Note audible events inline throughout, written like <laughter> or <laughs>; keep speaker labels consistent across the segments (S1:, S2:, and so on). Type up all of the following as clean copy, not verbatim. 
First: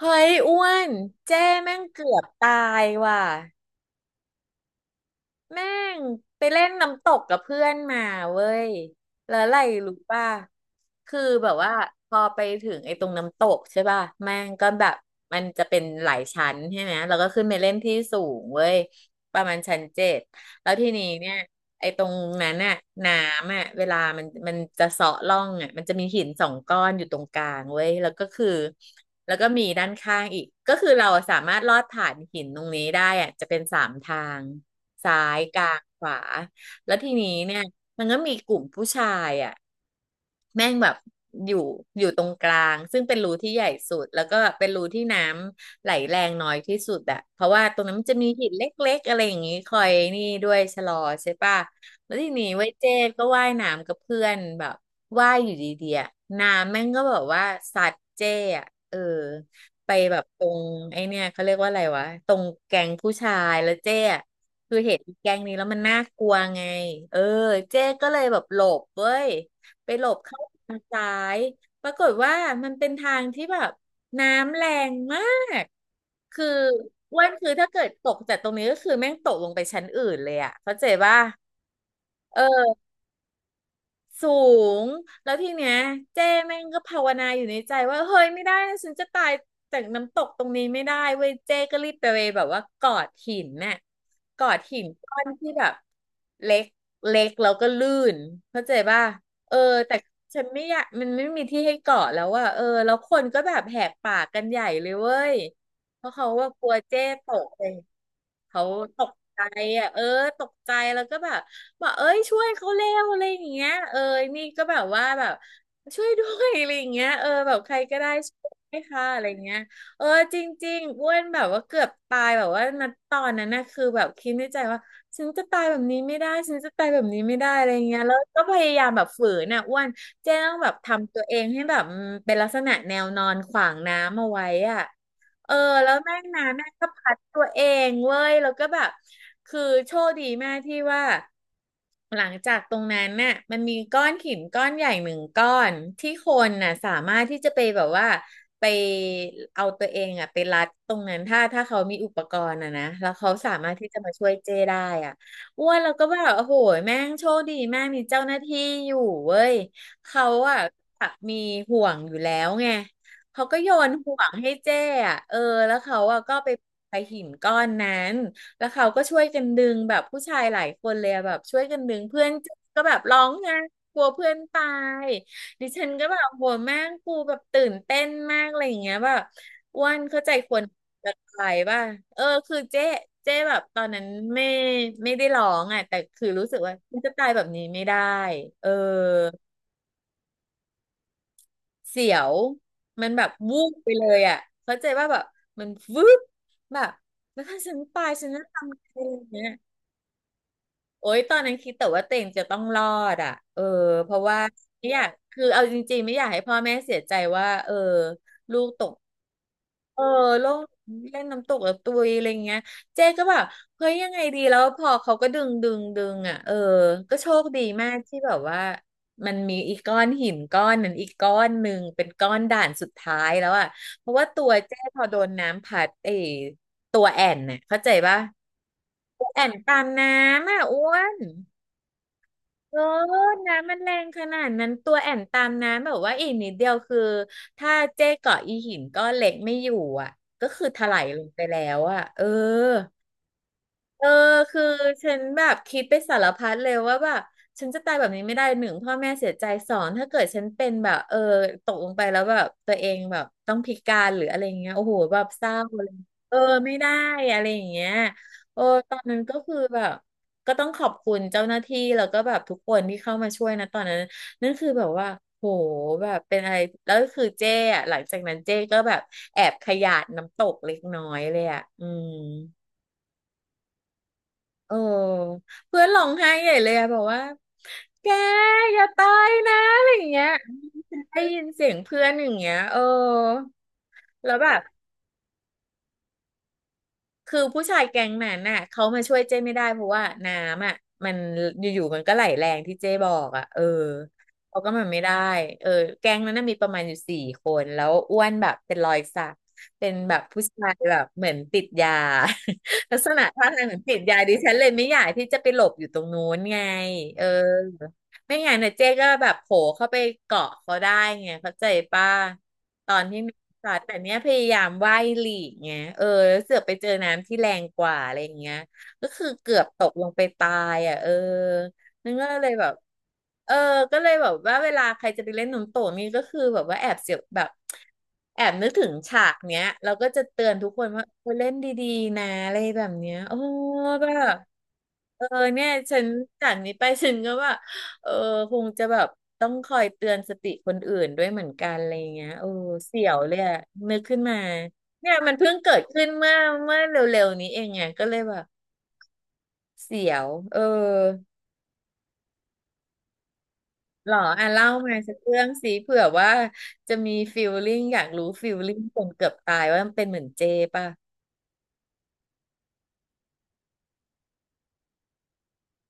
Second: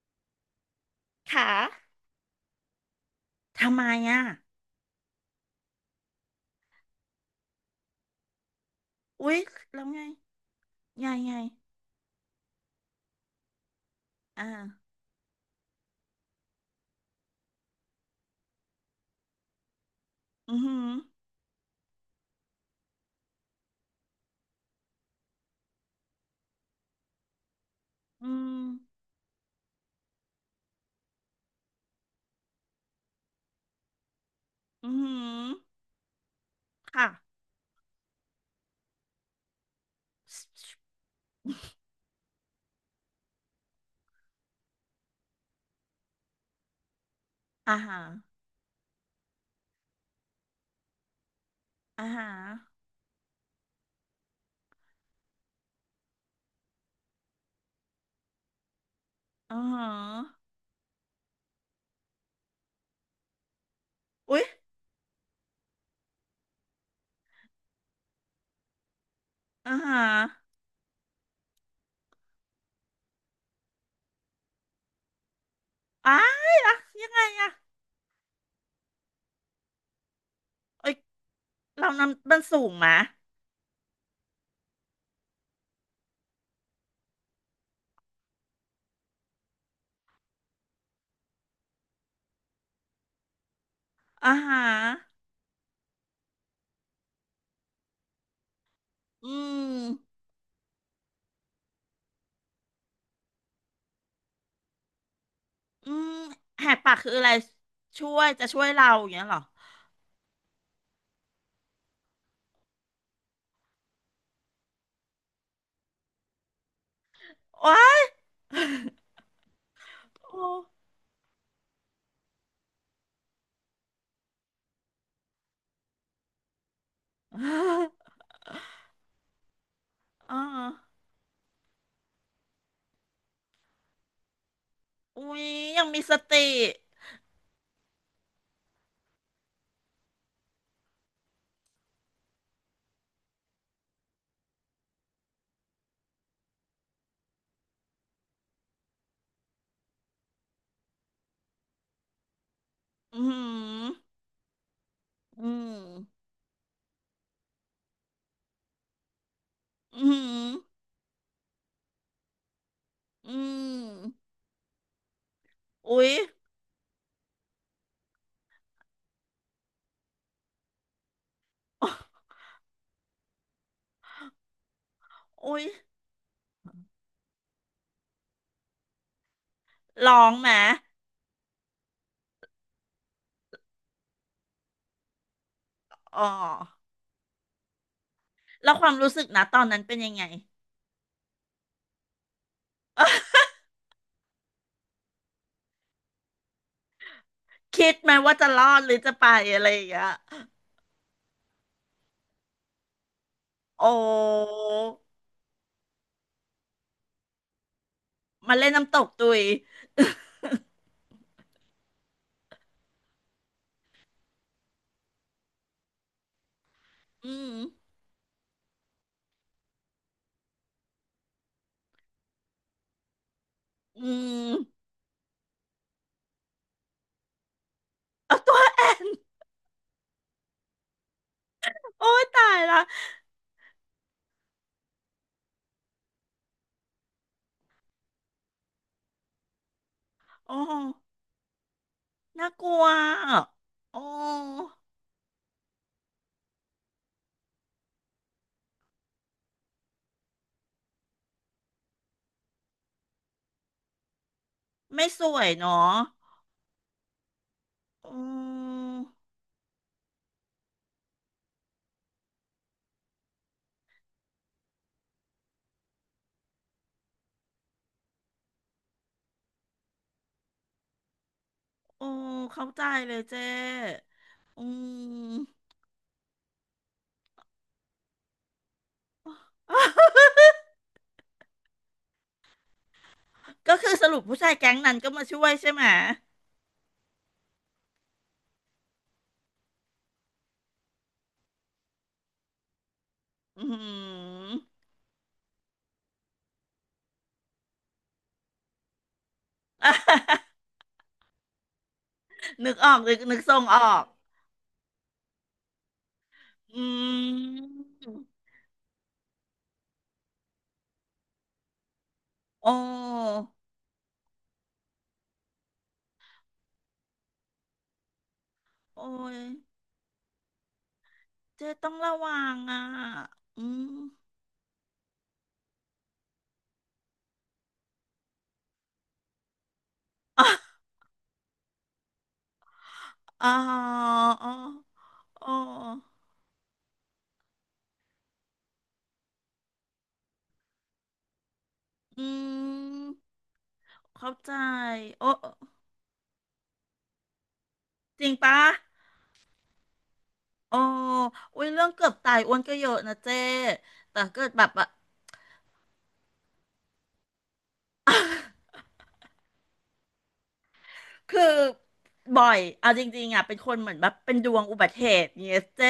S1: เฮ้ยอ้วนเจ้
S2: ขา
S1: แม่งเกือบตายว่ะ
S2: ทำไมอ่ะ
S1: แม่งไปเล่นน้ำตกกับเพื่อนมาเว้ย
S2: อุ๊
S1: แล้
S2: ย
S1: วอะไร
S2: แล้ว
S1: รู้
S2: ไง
S1: ป่ะ
S2: ไง
S1: คือ
S2: ไง
S1: แบบว่าพอไปถึงไอ้ตรงน้ำตกใช่ป่ะแม่
S2: อ่า
S1: งก็แบบมันจะเป็นหลายชั้นใช่ไหมแล้วก็ขึ้นไปเล่นที่สูงเว้ยประมาณชั้นเจ็ด
S2: อือ
S1: แล้ว
S2: หือ
S1: ทีนี้เนี่ยไอ้ตรงนั้นน่ะน้ำอ่ะเวลามันจะเซาะร่องอ่ะมันจะมีหินสองก้อนอยู่ตรงกลางเว้ยแล้ว
S2: อื
S1: ก็คือ
S2: ม
S1: แล้วก็มีด้านข้างอีกก็คือเราสามารถลอดผ่านหินตรงนี้ได้อ่ะจะเป็นสามทาง
S2: อือหื
S1: ซ้ายกลา
S2: อ
S1: งขวาแล้ว
S2: ค่ะ
S1: ทีนี้เนี่ยมันก็มีกลุ่มผู้ชายอ่ะแม่งแบบอยู่อยู่ตรงกลางซึ่งเป็นรูที่ใหญ่สุดแล้วก็เป็นรูที่น้ำไหลแรงน้อยที่สุดอะเพราะว่า
S2: อา
S1: ตรงนั้น
S2: หา
S1: มัน
S2: ร
S1: จะมีหินเล็กๆอะไรอย่างงี้คอยนี่ด้วยชะลอใช่ปะ
S2: อา
S1: แล้วที
S2: หาร
S1: นี้ไว้ยเจ๊ก็ว่ายน้ำกับเพื่อนแบบว่ายอยู่ดีๆอะน้ำแม่งก็แบบว่าสัดเจ๊อะเออ
S2: อือหื
S1: ไปแบบตร
S2: อ
S1: งไอเนี่ยเขาเรียกว่าอะไรวะตรงแกงผู้ชายแล้วเจ๊อะ
S2: อุ๊ย
S1: คือเห็นอีแก๊งนี้แล้วมันน่ากลัวไง เออเจ๊ก็เลยแบบหลบเว้ย
S2: อา
S1: ไป
S2: หา
S1: หลบเข้า
S2: ร
S1: ทางซ้าย ปรากฏว่ามันเป็นทางที่แบบน้ำแรงมาก
S2: อ้า
S1: คือ
S2: ยอะยัง
S1: อ้
S2: ไง
S1: วัน
S2: อ่ะ
S1: คือถ้าเกิดตกจากตรงนี้ก็คือแม่งตกลงไปชั้นอื่นเลยอะเข้าใจ
S2: เอ้ย
S1: ป่ะ
S2: เรานำมันสูง
S1: เออ
S2: มะ
S1: สูงแล้วทีเนี้ยเจ้แม่งก็ภาวนาอยู่ในใจว่าเฮ้ยไม่ได้นะฉันจะตายจากน้ำตกตรงนี้ไม่ได้เว้ยเจ้ก็รีบไปเว้ยแบบว่ากอดหินน่ะ
S2: อา
S1: กอ
S2: หา
S1: ดหินก้
S2: ร
S1: อนที่แบบเล็กเล็กแล้วก็ลื่นเข้าใจป่ะ
S2: อื
S1: เออแต่
S2: ม
S1: ฉันไม่อยากมันไม่มีที่ให้เกาะแล้วอะเออแล้วคนก็แบบแหกปากกันใหญ่เลยเว้ย
S2: อื
S1: เพ
S2: ม
S1: ราะเขาว่าก
S2: แห
S1: ลัว
S2: กปาก
S1: เจ้
S2: คืออะ
S1: ต
S2: ไร
S1: กเลย
S2: ช่วยจะช่
S1: เขา
S2: วยเรา
S1: ต
S2: อย่าง
S1: ก
S2: เงี้ยเหรอ
S1: ใจอ่ะเออตกใจแล้วก็แบบ บอกเอ้ยช่วยเขาเร็วอะไรอย่างเงี้ยเออนี่ก็แบบว่าแบบช่วยด้วยอะไรอย่างเงี้ยเออแบบ
S2: โอ๊
S1: ใครก็
S2: ย
S1: ได้ช่วยไ้วค่ะอะไรอย่างเงี้ยเออ
S2: <laughs>
S1: จ
S2: โอ้
S1: ริงๆอ้วนแบบว่าเกือบตายแบบว่าณตอนนั้นนะคือแบบคิดในใจว่าฉันจะตายแบบนี้ไม่ได้ฉันจะตายแบบนี้ไม่
S2: อ่
S1: ได้อะไรเงี้ย
S2: า
S1: แล้วก็พยายามแบบฝืนน่ะอ้วนเจ๊
S2: ร
S1: ต้องแบบทำตัวเองให้แบบเป็นลักษณะแนวนอนขวางน้ำเอาไว้อ่ะ
S2: อุ๊ย
S1: เออ
S2: ยัง
S1: แล้ว
S2: มีส
S1: แม่งนะ
S2: ติ
S1: แม่งก็พัดตัวเองเว้ยแล้วก็แบบคือโชคดีแม่ที่ว่าหลังจากตรงนั้นน่ะมันมีก้อนหินก้อนใหญ่หนึ่งก้อนที่คนน่ะสามารถที่จะไปแบบว่าไปเอาตัวเองอ่ะไปรัดตรงนั้นถ้าเขามีอุปกรณ์อ่ะนะแล้ว
S2: อื
S1: เขาสามารถที่
S2: อห
S1: จะมาช่วยเจ้ได้อ่ะ
S2: อื
S1: อ้
S2: ม
S1: วนแล้วก็แบบโอ้โหแม่งโชคดีแม่งมีเจ้าหน้าที่อยู่เว้ย
S2: อื
S1: เขา
S2: ม
S1: อ่ะมีห่วงอยู่แล้วไง
S2: อื
S1: เขาก็โยนห่ว
S2: ม
S1: งให้เจ้อะเออแล้วเขา
S2: อุ๊ย
S1: อะก็ไปไปหินก้อนนั้นแล้วเขาก็ช่วยกันดึงแบบผู้ชายหลายคนเลยอะแบบช่วยกัน
S2: อ๋อ
S1: ดึงเพื่อนเจ้ก็แบบร้องไห้กลัวเพื่อนตาย
S2: อุ๊ย
S1: ดิฉันก็แบบโหแม่งกูแบบตื่นเต้นมากอะไรอย่างเงี้ยแบบอ้วน
S2: ร้
S1: เข้า
S2: อ
S1: ใจ
S2: งไหม
S1: คนจะตายป่ะเออคือเจ๊เจ๊แบบตอนนั้นไม่ไม่ได้ร้องอ่ะแต่
S2: อ๋อ
S1: คือรู้สึกว่าฉันจะตายแบบนี้ไม่ได้เออ
S2: แล้วความรู้สึกนะตอนนั้นเป็นยังไง
S1: เสียวมันแบบวูบไปเลยอ่ะเข้าใจว่าแบบมันวืบแบบแล้วถ้าฉัน
S2: คิด
S1: ตา
S2: ไหม
S1: ยฉัน
S2: ว่า
S1: จะ
S2: จะรอ
S1: ทำ
S2: ดห
S1: อะ
S2: รือ
S1: ไร
S2: จะ
S1: อ
S2: ไป
S1: ย่างเงี้ย
S2: อะไรอย่างเงี้ย
S1: โอ๊ยตอนนั้นคิดแต่ว่าตัวเองจะต้องรอดอ่ะเออ
S2: โอ้
S1: เพราะว่าไม่อยากคือเอาจริงๆไม่อยากให้พ่อแม่เสียใจว่าเออ
S2: มา
S1: ลู
S2: เล่
S1: ก
S2: น
S1: ต
S2: น้ำ
S1: ก
S2: ตกตุย
S1: เออโลงเล่นน้ำตกแบบตุยอะไรเงี้ยเจ๊ก็แบบเฮ้ยยังไงดีแล้วพอเขาก็ดึงดึงดึงอ่ะเออก็โช
S2: อื
S1: ค
S2: ม
S1: ดีมากที่แบบว่ามันมีอีกก้อนหินก้อนนั้นอีกก้อนหนึ่งเป็นก้อนด่านสุดท้ายแล้วอ่ะ
S2: อื
S1: เพราะว่าตัวเจ๊
S2: ม
S1: พอโดนน้ำพัดเออตัวแอ่นเนี่ยเข้าใจปะ
S2: เอาตัวแอบ
S1: ตัวแอ่นตามน้ำอ่ะอ้วน
S2: โอ้ยตาย
S1: เอ
S2: ละ
S1: อน้ำมันแรงขนาดนั้นตัวแอนตามน้ำแบบว่าอีกนิดเดียวคือถ้าเจ๊เกาะอีหินก็เล็กไม่อยู่อ่ะก็
S2: โอ้
S1: คือถลายลงไปแล้วอ่ะเออ
S2: น่ากลัวอะโอ้
S1: เออคือฉันแบบคิดไปสารพัดเลยว่าแบบฉันจะตายแบบนี้ไม่ได้หนึ่งพ่อแม่เสียใจ2ถ้าเกิดฉันเป็นแบบเออตกลงไปแล้วแบบตัวเองแบบต้องพิการหรืออะไรอย่างเงี้ยโอ้โห
S2: ไม่
S1: แบ
S2: ส
S1: บ
S2: ว
S1: เศ
S2: ย
S1: ร้าเล
S2: เนาะ
S1: ยเออไม่ได้อะไรอย่างเงี้ย
S2: โอ
S1: โอ้
S2: ้
S1: ตอนนั้นก็คือแบบก็ต้องขอบคุณเจ้าหน้าที่แล้วก็แบบทุกคนที่เข้ามาช่วยนะตอนนั้นนั่นคือแบบว่าโหแบบเป็นอะไรแล้วคือเจ้อะหลังจากนั้นเจ้ก็แบบแอบขยาดน้ำตกเล็กน้อยเลยอะอื
S2: โอ้
S1: ม
S2: เข้าใจเลยเจ้อื
S1: เออ
S2: ม
S1: เพื่อนร้องไห้ใหญ่เลยอะบอกว่าแกอย่าตายนะอะไรอย่า
S2: <laughs>
S1: งเงี้ยได้ยินเสียงเพื่อนอย่างเงี้ยเออ
S2: ก็คือสรุป
S1: แล้
S2: ผู้
S1: วแบ
S2: ชาย
S1: บ
S2: แก๊งนั้นก็มาช่วยใช่ไหม
S1: คือผู้ชายแก๊งนั้นน่ะเขามาช่วยเจ้ไม่ได้เพราะว่าน้ำอ่ะมันอยู่ๆมันก็ไหลแรงที่เจ้บอกอ่ะเอ
S2: อื
S1: อเขาก็
S2: ม
S1: มันไม่ได้เออแก๊งนั้นน่ะมีประมาณอยู่4คนแล้วอ้วนแบบเป็นรอยสักเป็นแบบผู้ชา
S2: <laughs>
S1: ยแบบเหมือนติดยา
S2: นึกอ
S1: <laughs>
S2: อ
S1: ลั
S2: ก
S1: กษ
S2: นึก
S1: ณะ
S2: นึก
S1: ท่า
S2: ทรง
S1: ทางเห
S2: อ
S1: มือน
S2: อ
S1: ติด
S2: ก
S1: ยาดิฉันเลยไม่อยากที่จะไปหลบอยู่ตรงนู้นไง
S2: อื
S1: เออ
S2: ม
S1: ไม่งั้นน่ะเจ๊ก็แบบโผล่เข้าไปเกาะเขาได้ไงเข้าใจป่ะ
S2: โอ้
S1: ตอนที่มีสัตว์แต่เนี้ยพยายามว่ายหลีกเงี้ยเออแล้วเสือกไปเจอน้ำที่แรงกว่าอะไรอย่างเงี้ย
S2: โอ้
S1: ก็คือ
S2: ย
S1: เกือบตกลงไปตายอ่ะเออ
S2: เจ๊ต้อง
S1: นั่
S2: ระ
S1: นก็
S2: วั
S1: เลย
S2: ง
S1: แบบ
S2: อ่ะ
S1: เออ
S2: อืม
S1: ก็เลยแบบว่าเวลาใครจะไปเล่นน้ำตกนี่ก็คือแบบว่าแอบเสียวแบบแอบนึกถึงฉากเนี้ยเราก็จะ
S2: อ๋
S1: เตือนทุ
S2: อ
S1: กคนว่าเออเล่นดีๆนะอะไรแบบเนี้ยโอ้
S2: อ๋อ
S1: แบบ
S2: อ๋อ
S1: เออ
S2: ออ
S1: เนี่ยฉันจากนี้ไปฉันก็ว่า เออคงจะแบบต้องคอยเตือนสติคนอื่นด้วยเหมือนกันอะไรอย่างเงี้
S2: อื
S1: ยเอ้เสีย
S2: ม
S1: วเลยอะนึกขึ้น
S2: เข้า
S1: มา
S2: ใจ
S1: เนี่ย
S2: โอ้
S1: มันเพิ่งเกิดขึ้นเมื่อเร็วๆนี้เองไงก็เลย
S2: จริง
S1: แบบ
S2: ปะ
S1: เสียวเออ
S2: โอ้อุ้ยเรื่องเกือบตายอ้วนก็เยอะนะเจ๊
S1: หร
S2: แต่
S1: อ
S2: เกิ
S1: อ่ะ
S2: ดแบ
S1: เล่า
S2: บ
S1: มาสักเรื่องสิเผื่อว่าจะมีฟีลลิ่งอยากรู้ฟีลลิ่งคนเกือบตายว่ามันเป็นเหมือนเจป่ะ
S2: คือบ่อยเอาจริงๆอ่ะเป็นคนเหมือนแบบเป็นดวงอุบัติเหตุเนี่ยเจ้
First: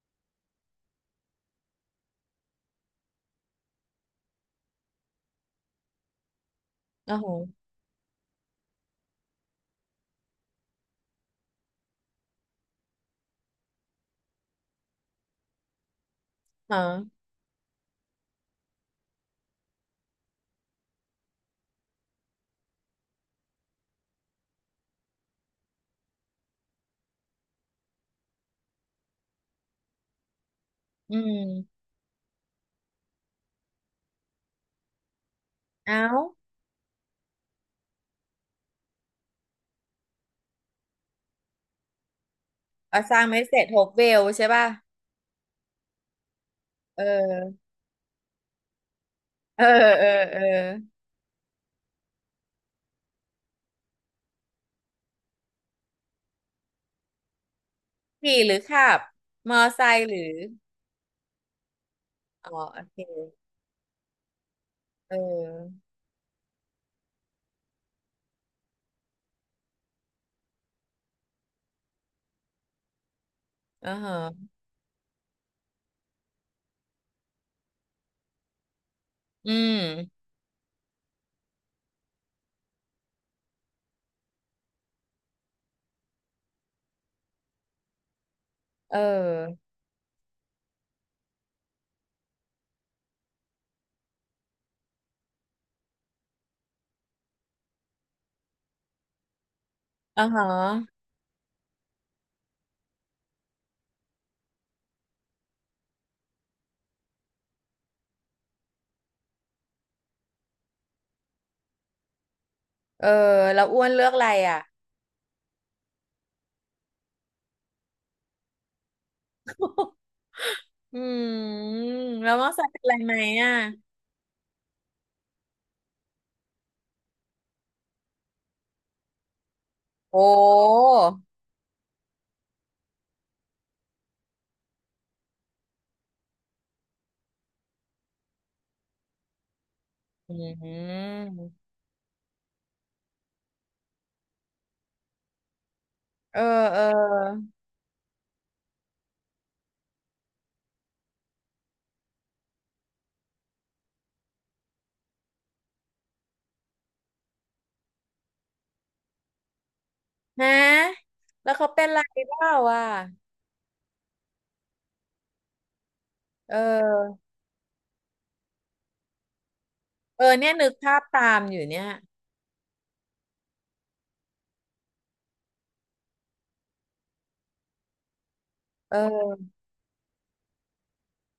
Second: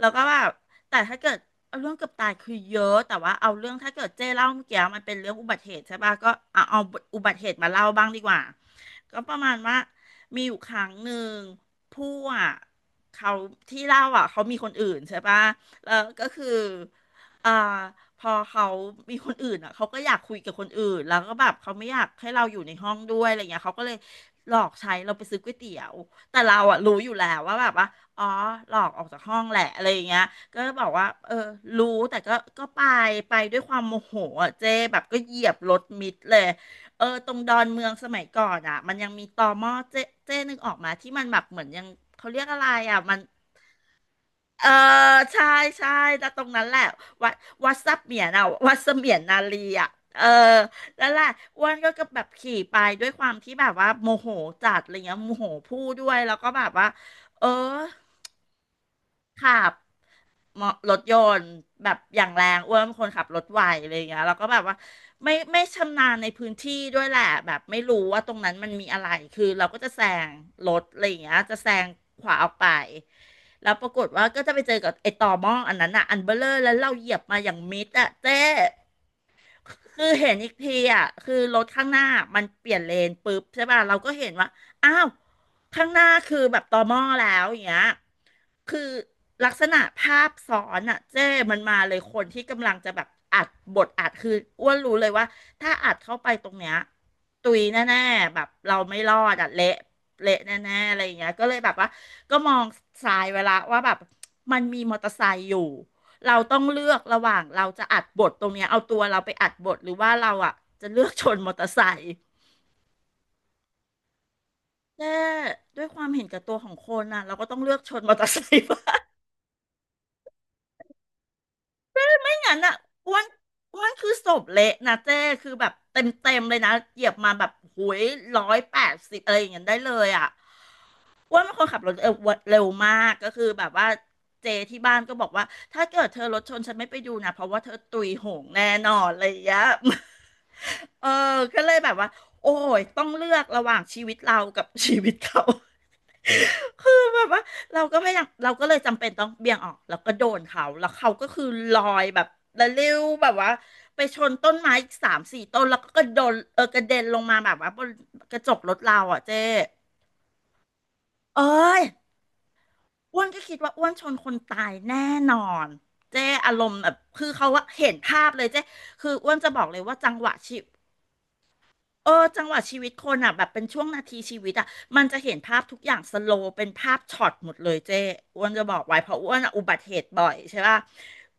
S2: แล้วก็แบบแต่ถ้าเกิดเอาเรื่องเกือบตายคือเยอะแต่ว่าเอาเรื่องถ้าเกิดเจ้เล่าเมื่อกี้มันเป็นเรื่องอุบัติเหตุใช่ป่ะก็เอา
S1: อ๋อ
S2: อุ
S1: โห
S2: บัติเหตุมาเล่าบ้างดีกว่าก็ประมาณว่ามีอยู่ครั้งหนึ่งผู้อ่ะเขาที่เล่าอ่ะเขามีคนอื่นใช่ป่ะแล้วก็คือ
S1: ฮะ
S2: อ่าพอเขามีคนอื่นอ่ะเขาก็อยากคุยกับคนอื่นแล้วก็แบบเขาไม่อยากให้เราอยู่ในห้องด้วยอะไรเงี้ยเขาก็เลยหลอกใช้เราไปซื้อก๋วยเตี๋ยวแต่เราอ่ะรู้อยู่แล้วว่าแบบว่าอ๋อหลอกออกจากห้องแหละอะไรอย่างเงี้ยก็บอกว่า
S1: อื
S2: เออ
S1: ม
S2: รู้แต่ก็ไปไปด้วยความโมโหอ่ะเจ๊แบบก็เหยียบรถ
S1: เอ้า
S2: มิดเลยเออตรงดอนเมืองสมัยก่อนอ่ะมันยังมีตอม่อเจ๊เจ๊นึกออกมาที่มันแบบเหมือนยังเขาเรียกอะไรอ่ะ
S1: เอาส
S2: มัน
S1: ร้างไม่เสร็จโฮปเวลใช่
S2: เอ
S1: ป่ะ
S2: อใช่ใช่แล้วตรงนั้นแหละ
S1: เอ
S2: วัด
S1: อ
S2: วัดซับเหมียนอ่ะวัดเสมียนนาลี
S1: เออ
S2: อ่ะ
S1: เออ
S2: เออ
S1: เออ
S2: แล้วแหละอ้วนก็แบบขี่ไปด้วยความที่แบบว่าโมโหจัดอะไรเงี้ยโมโหพูดด้วยแล้วก็แบบว่าเออ
S1: ขี่หรือขับ
S2: ขั
S1: มอ
S2: บ
S1: ไซค์หรือ
S2: มอรถยนต์แบบอย่างแร
S1: อ๋อ
S2: งอ้ว
S1: โอ
S2: นเป็น
S1: เค
S2: คนขับรถไวอะไรอย่างเงี้ยแล้วก็แบบว่า
S1: เ
S2: ไม่
S1: ออ
S2: ชำนาญในพื้นที่ด้วยแหละแบบไม่รู้ว่าตรงนั้นมันมีอะไรคือเราก็จะแซงรถอะไรอย่างเงี้ยจะแซงขวาออกไปแล้วปรา
S1: อ่า
S2: กฏ
S1: ฮะ
S2: ว่าก็จะไปเจอกับไอ้ต่อหม้ออันนั้นอ่ะอันเบลเลอร์แล้วเราเหยียบมาอย่างมิดอ่ะเจ๊
S1: อื
S2: คือ
S1: ม
S2: เห็นอีกทีอ่ะคือรถข้างหน้ามันเปลี่ยนเลนปุ๊บใช่ป่ะเราก็เห็นว่าอ้าวข้างหน้าคือแบบตอม่อแล้วอย่างเงี้ยคือ
S1: เอ
S2: ลักษ
S1: อ
S2: ณะภาพซ้อนอ่ะเจ้มันมาเลยคนที่กำลังจะแบบอัดบทอัดคืออ้วนรู้เลยว่าถ้าอัดเข้าไปตรงเนี้ยตุยแน่ๆแบบเราไม่รอดอ่ะเละ
S1: อ่า
S2: เละ
S1: ฮะ
S2: แน่ๆอะไรอย่างเงี้ยก็เลยแบบว่าก็มองซ้ายเวลาว่าแบบมันมีมอเตอร์ไซค์อยู่ เราต้องเลือกระหว่างเราจะอัดบทตรงเนี้ยเอาตัวเราไปอัดบทหรือว่าเราอ่ะจะเลือกชนมอเตอร์ไซค์
S1: เออแล้วอ้วนเลือกอะไรอ่ะ
S2: แต่ด้วยความเห็นแก่ตัวของคนน่ะเราก็ต้องเลือกชนมอเตอร์ไซค์บ้าง
S1: อืม
S2: <laughs>
S1: แล้
S2: ไม่
S1: วมอ
S2: งั้น
S1: ส
S2: อ่ะ
S1: เป็นอะไร
S2: อ้
S1: ไหม
S2: วน
S1: อ่ะ
S2: อ้วนคือศพเละนะเจ้คือแบบเต็มเต็มเลยนะเหยียบมาแบบหุย180อะไรอย่างเงี้ยได้เลย
S1: โอ้
S2: อ่ะ อ้วนเป็นคนขับรถเออเร็วมากก็คือแบบว่าเจที่บ้านก็บอกว่าถ้าเกิดเธอรถชนฉันไม่ไปดูนะเพราะว่าเธอตุยโหงแน่นอนอะไรอย่างเงี้ย
S1: อื
S2: <laughs> เออ
S1: ม
S2: ก็เลยแบบว่าโอ้ยต้องเลือกระหว่างชีวิตเรากับ <laughs> ชีวิตเขา
S1: เออ
S2: <laughs>
S1: เออ
S2: คือแบบว่าเราก็ไม่อยากเราก็เลยจำเป็นต้องเบี่ยงออกแล้วก็โดนเขาแล้วเขาก็คือลอยแบบระลิ้วแบบว่าไปชนต้นไม้อีก3-4 ต้นแล้วก็กระโดนเออกระเด็นลงมาแบบว่าบนกระจกรถเราอ่ะเจ๊
S1: ฮะ
S2: เอ้
S1: แล้วเขา
S2: ย
S1: เป็นอะไรบ้างวะ
S2: อ้วนก็คิดว่าอ้วนชนคนตายแน่นอนเจ๊
S1: เ
S2: อารมณ์แบบ
S1: ออ
S2: คือเขาว่าเห็นภาพเลยเจ๊คืออ้วนจะบอกเลยว่าจัง
S1: เอ
S2: หวะ
S1: อเนี่ย
S2: ชี
S1: นึกภาพตามอยู่เนี่ย
S2: เออจังหวะชีวิตคนอ่ะแบบเป็นช่วงนาทีชีวิตอ่ะมันจะเห็นภาพทุกอย่างสโลว์เป็นภาพช็อตหมดเลยเจ้อ้วนจะบอก
S1: เ
S2: ไว้เพราะอ้วนอะ
S1: ออ
S2: อุบัติเหตุบ่อยใช่ป่ะ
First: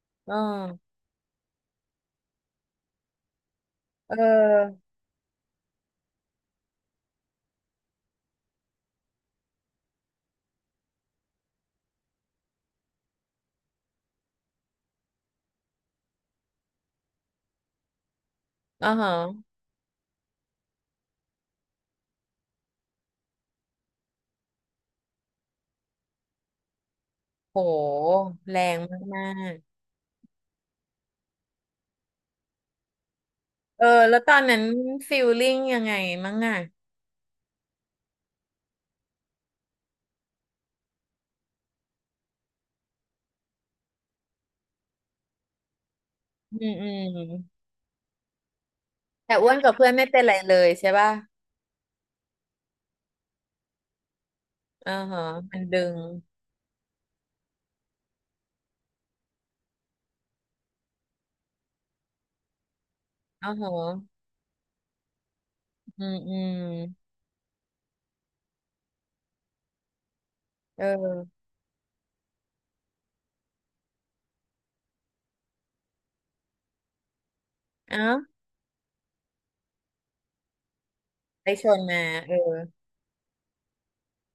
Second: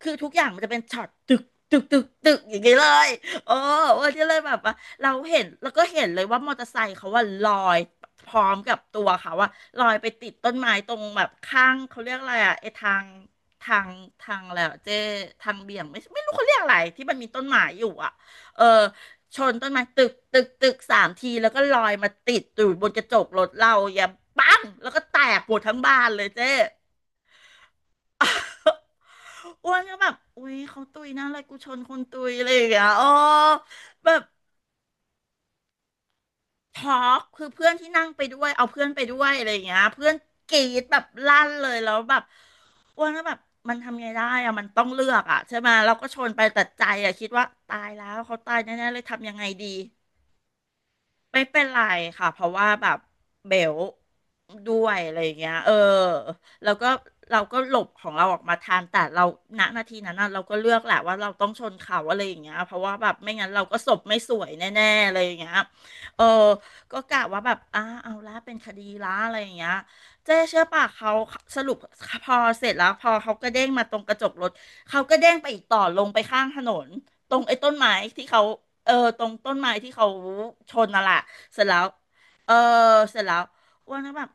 S2: คือทุก
S1: เอ
S2: อย่างมันจะเป็น
S1: อ
S2: ช็อตตึกตึกตึกตึกอย่างนี้เลยเอออ้ว
S1: เ
S2: นก็เลยแบบว่า
S1: ออ
S2: เราเห็นแล้วก็เห็นเลยว่ามอเตอร์ไซค์เขาว่าลอยพร้อมกับตัวเขาว่าลอยไปติดต้นไม้ตรงแบบข้างเขาเรียกอะไรอ่ะไอ้ทางทางทางแล้วเจ้ทางเบี่ยงไม่รู้เขาเรียกอะไรที่มันมีต้นไม้อยู่อ่ะเออ
S1: อ่าฮะ
S2: ชนต้นไม้ตึกตึกตึกสามทีแล้วก็ลอยมาติดอยู่บนกระจกรถเราอย่าปังแล้วก็แตกหมดทั้งบ้านเลยเจ๊
S1: โหแรงมา
S2: <laughs> อ้
S1: ก
S2: วนก็แบบอุ้ยเขาตุยนะอะไรกูชนคนตุยอะไรอย่างเงี้ยอ๋อ
S1: ๆเออ
S2: แบ
S1: แล้ว
S2: บ
S1: ตอนนั้นฟีลลิ่งยังไงมั้งอ่ะ
S2: ช็อกคือเพื่อนที่นั่งไปด้วยเอาเพื่อนไปด้วยอะไรอย่างเงี้ยเพื่อนกรีดแบบลั่นเลยแล้วแบบอ้วนก็แบบมันทำไงได้อะมันต้องเลือกอะใช่ไหมเราก็ชนไป
S1: อื
S2: แต่
S1: ม
S2: ใจ
S1: อื
S2: อะคิดว่า
S1: ม
S2: ตายแล้วเขาตายแน่ๆเลยทำยั
S1: แต่
S2: งไง
S1: อ้วน
S2: ดี
S1: กับเพื่อนไม่เป็นไรเลยใช่ป่ะ
S2: ไม่เป็นไรค่ะเพราะว่าแบบเบลด้ว
S1: อ่า
S2: ยอะไร
S1: ฮะ
S2: อย่างเงี้ย
S1: มัน
S2: เออ
S1: ดึง
S2: แล้วก็เราก็หลบของเราออกมาทันแต่เราณนาทีนั้นน่ะเราก็เลือกแหละว่าเราต้องชนเขาอะไรอย่างเงี้ยเพราะว่าแบบไม่งั้
S1: อ่า
S2: นเรา
S1: ฮะ
S2: ก็ศพไม่สวยแน่ๆอะไรอย่างเงี้ย
S1: อืม
S2: เออ
S1: อืม
S2: ก็กะว่าแบบเอาละเป็นคดีละอะไรอย่างเงี้ยเจ๊เชื่อป่ะ
S1: เอ
S2: เขา
S1: อ
S2: สรุปพอเสร็จแล้วพอเขาก็เด้งมาตรงกระจกรถเขาก็เด้งไปอีกต่อลงไปข้างถนน ตรงไอ้ต้นไม้
S1: เอ้า
S2: ที่เขาเออตรงต้นไม้ที่เขาชนน่ะแหละ
S1: ไป
S2: เสร็
S1: ช
S2: จแล้
S1: น
S2: ว
S1: มาเออ
S2: เออเสร็จแล้วอ้วนก็แบบ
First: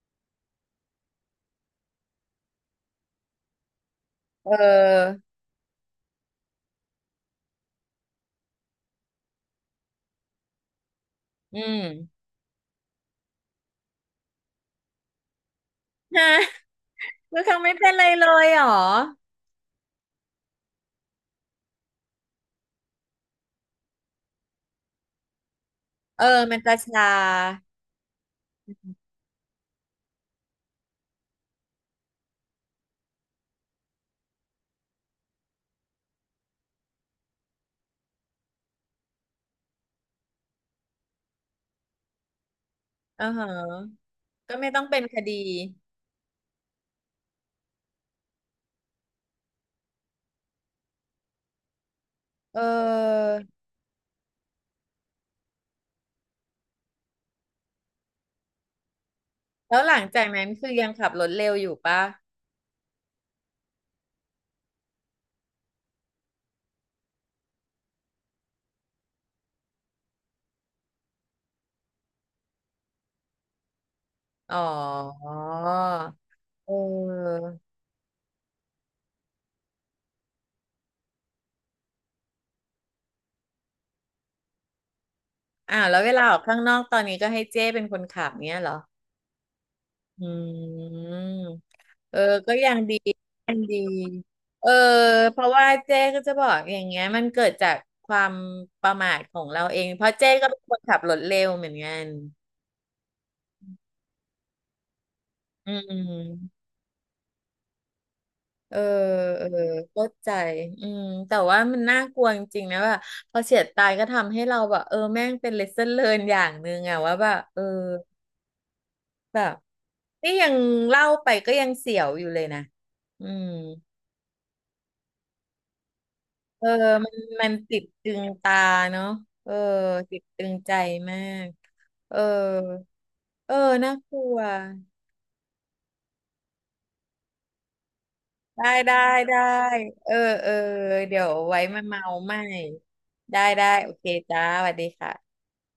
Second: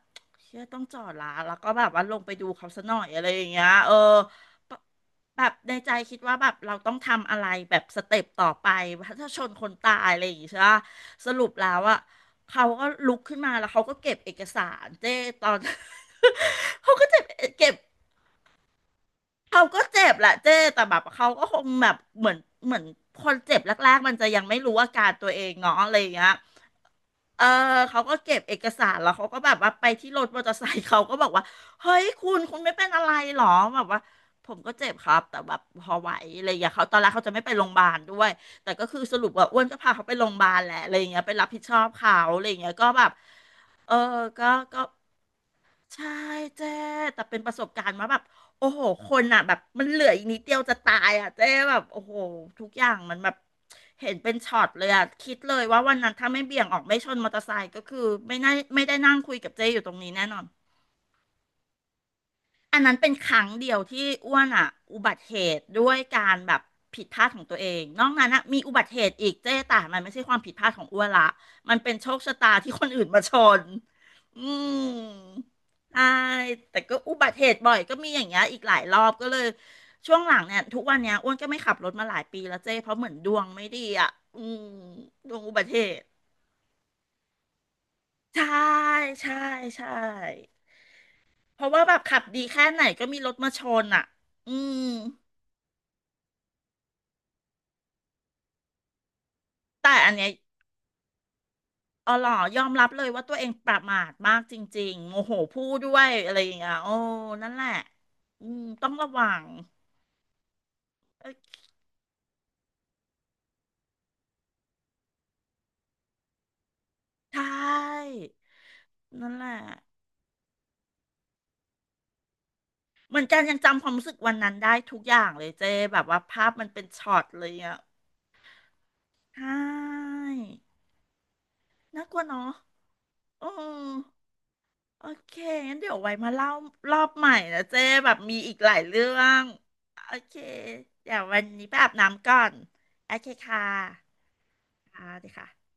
S2: เชื่อต้องจอดละแล้วก็แบบว่าลงไปดูเขาซะหน่อยอะไรอย่างเงี้ยเออ
S1: เ
S2: ปะ
S1: ออ
S2: แบบในใจคิดว่าแบบเราต้องทำอะไรแบบสเต็ปต่อไปถ้าชนคนตายอะไรอย่างเงี้ยใช่ปะสรุป
S1: อื
S2: แล้ว
S1: ม
S2: อะเขาก็ลุกขึ้นมาแล้วเขาก็เก็บเอกสารเจ้ตอน
S1: <laughs> ฮะ
S2: <laughs> เขาก็จะ
S1: คือเขา
S2: เก็
S1: ไม่
S2: บ
S1: เป็นไรเลยเหรอ
S2: เขาก็เจ็บแหละเจ้แต่แบบเขาก็คงแบบเหมือนคนเจ็บแรกๆมันจะยังไม่รู้อาการตัวเองเนาะอะไรอย่าง
S1: เอ
S2: เงี้
S1: อ
S2: ย
S1: มันจะชา
S2: เออเขาก็เก็บเอกสารแล้วเขาก็แบบว่าไปที่รถมอเตอร์ไซค์เขาก็บอกว่าเฮ้ยคุณไม่เป็นอะไรหรอแบบว่าผมก็เจ็บครับแต่แบบพอไหวอะไรอย่างเงี้ยเขาตอนแรกเขาจะไม่ไปโรงพยาบาลด้วยแต่คือสรุปว่าอ้วนก็พาเขาไปโรงพยาบาลแหละอะไรอย่างเงี้ยไปรับผิดชอบเขาอะไรอย่างเงี้ยก็แบบ
S1: อ่าฮะ
S2: เออก็
S1: ก็ไม่
S2: ก็
S1: ต้องเป็นคดี
S2: ใช่เจ๊แต่เป็นประสบการณ์ว่าแบบโอ้โหคนอ่ะแบบมันเหลืออีกนิดเดียวจะตายอ่ะเจ๊แบบโอ้โห
S1: เอ
S2: ทุกอย่างมันแบ
S1: อ
S2: บเห็นเป็นช็อตเลยอ่ะคิดเลยว่าวันนั้นถ้าไม่เบี่ยงออกไม่ชนมอเตอร์ไซค์ก็คือไม่น่าไม่ได้นั่งคุยกับเจ๊อ
S1: แล้
S2: ยู่
S1: ว
S2: ตร
S1: ห
S2: ง
S1: ลัง
S2: นี้แน่
S1: จาก
S2: นอน
S1: นั้นคือยังขับรถเร็วอยู่ป่ะ
S2: อันนั้นเป็นครั้งเดียวที่อ้วนอ่ะอุบัติเหตุด้วยการแบบผิดพลาดของตัวเองนอกนั้นอ่ะมีอุบัติเหตุอีกเจ๊แต่มันไม่ใช่ความผิดพลาดของอ้วนละมันเป็นโชคชะตาที่คนอื่นมาชนอื
S1: อ๋อ
S2: มใช่
S1: เ
S2: แต่ก็อุบัติ
S1: ออ
S2: เหตุบ่อยก็มีอย่างเงี้ยอีกหลายรอบก็เลยช่วงหลังเนี่ยทุกวันเนี้ยอ้วนก็ไม่ขับรถมาหลายปีแล้วเจ๊เพราะเหมือนดวงไม่ดีอ่ะอืมดวงอุบัติเห
S1: อ่าวแล้ว
S2: ตุ
S1: เวลาออกข้างนอกตอนนี้ก็ให้เจ้เป็นคนขับ
S2: ใช่
S1: เนี้ยเหรอ
S2: ใช่ใช
S1: อื
S2: ่เพราะ
S1: ม
S2: ว่าแบบ
S1: เอ
S2: ขั
S1: อ
S2: บดี
S1: ก็
S2: แค่
S1: ยัง
S2: ไหน
S1: ดี
S2: ก็มีรถมา
S1: ยัง
S2: ช
S1: ดี
S2: นอ่ะอื
S1: เออ
S2: ม
S1: เพราะว่าเจ๊ก็จะบอกอย่างเงี้ยมันเกิดจากความประมาทของเราเอง
S2: แต่
S1: เพ
S2: อั
S1: ราะ
S2: นเนี้
S1: เจ๊
S2: ย
S1: ก็เป็นคนขับรถเร็วเหมือนกัน
S2: อ๋อหรอยอมรับเลยว่าตัวเองประมาทมากจริงๆโมโหพู
S1: อื
S2: ดด้วยอะไรอย่าง
S1: ม
S2: เงี้ยโอ้นั่นแหละอืม
S1: เออ
S2: ต้องระวั
S1: เอ
S2: ง
S1: อเข้าใจอืม
S2: เอ้ย
S1: แต่ว่ามันน่ากลัวจริงๆนะว่าพอเฉียดตายก็ทำให้เราแบบเออแม่งเป็น lesson learn อย่างหนึ่งอะว่าแบ
S2: ใช
S1: บเออ
S2: ่นั่น
S1: แบ
S2: แหละ
S1: บนี่ยังเล่าไปก็ยังเสียวอยู่เลยนะ
S2: เหมือ
S1: อื
S2: นกัน
S1: ม
S2: ยังจำความรู้สึกวันนั้นได้ทุกอย่างเลยเจ๊แบบว่าภาพ
S1: เอ
S2: มั
S1: อ
S2: นเป็น
S1: มั
S2: ช็
S1: น
S2: อตเล
S1: มั
S2: ย
S1: นติ
S2: อ่ะ
S1: ดตึงตาเนาะ
S2: ใช
S1: เออ
S2: ่
S1: ติดตึงใจมาก
S2: น่าก
S1: เอ
S2: ลั
S1: อ
S2: วเนาะอื
S1: เออ
S2: ม
S1: น่ากลัว
S2: โอเคงั้นเดี๋ยวไว้มาเล่ารอบใหม่นะเจ๊แบบมีอีก
S1: ได้
S2: หลาย
S1: ได้
S2: เรื่อ
S1: ได้
S2: ง
S1: เอ
S2: โอ
S1: อ
S2: เค
S1: เออ
S2: เดี๋ย
S1: เดี๋
S2: ว
S1: ยว
S2: วัน
S1: ไว้
S2: นี้ไป
S1: มา
S2: อาบ
S1: เมา
S2: น้ำ
S1: ให
S2: ก่อ
S1: ม่
S2: นโอเค
S1: ได้
S2: ค่ะ
S1: ได้ โอเคจ้าสวัสดี
S2: ค่ะ
S1: ค่ะ
S2: สวัสดีค่ะ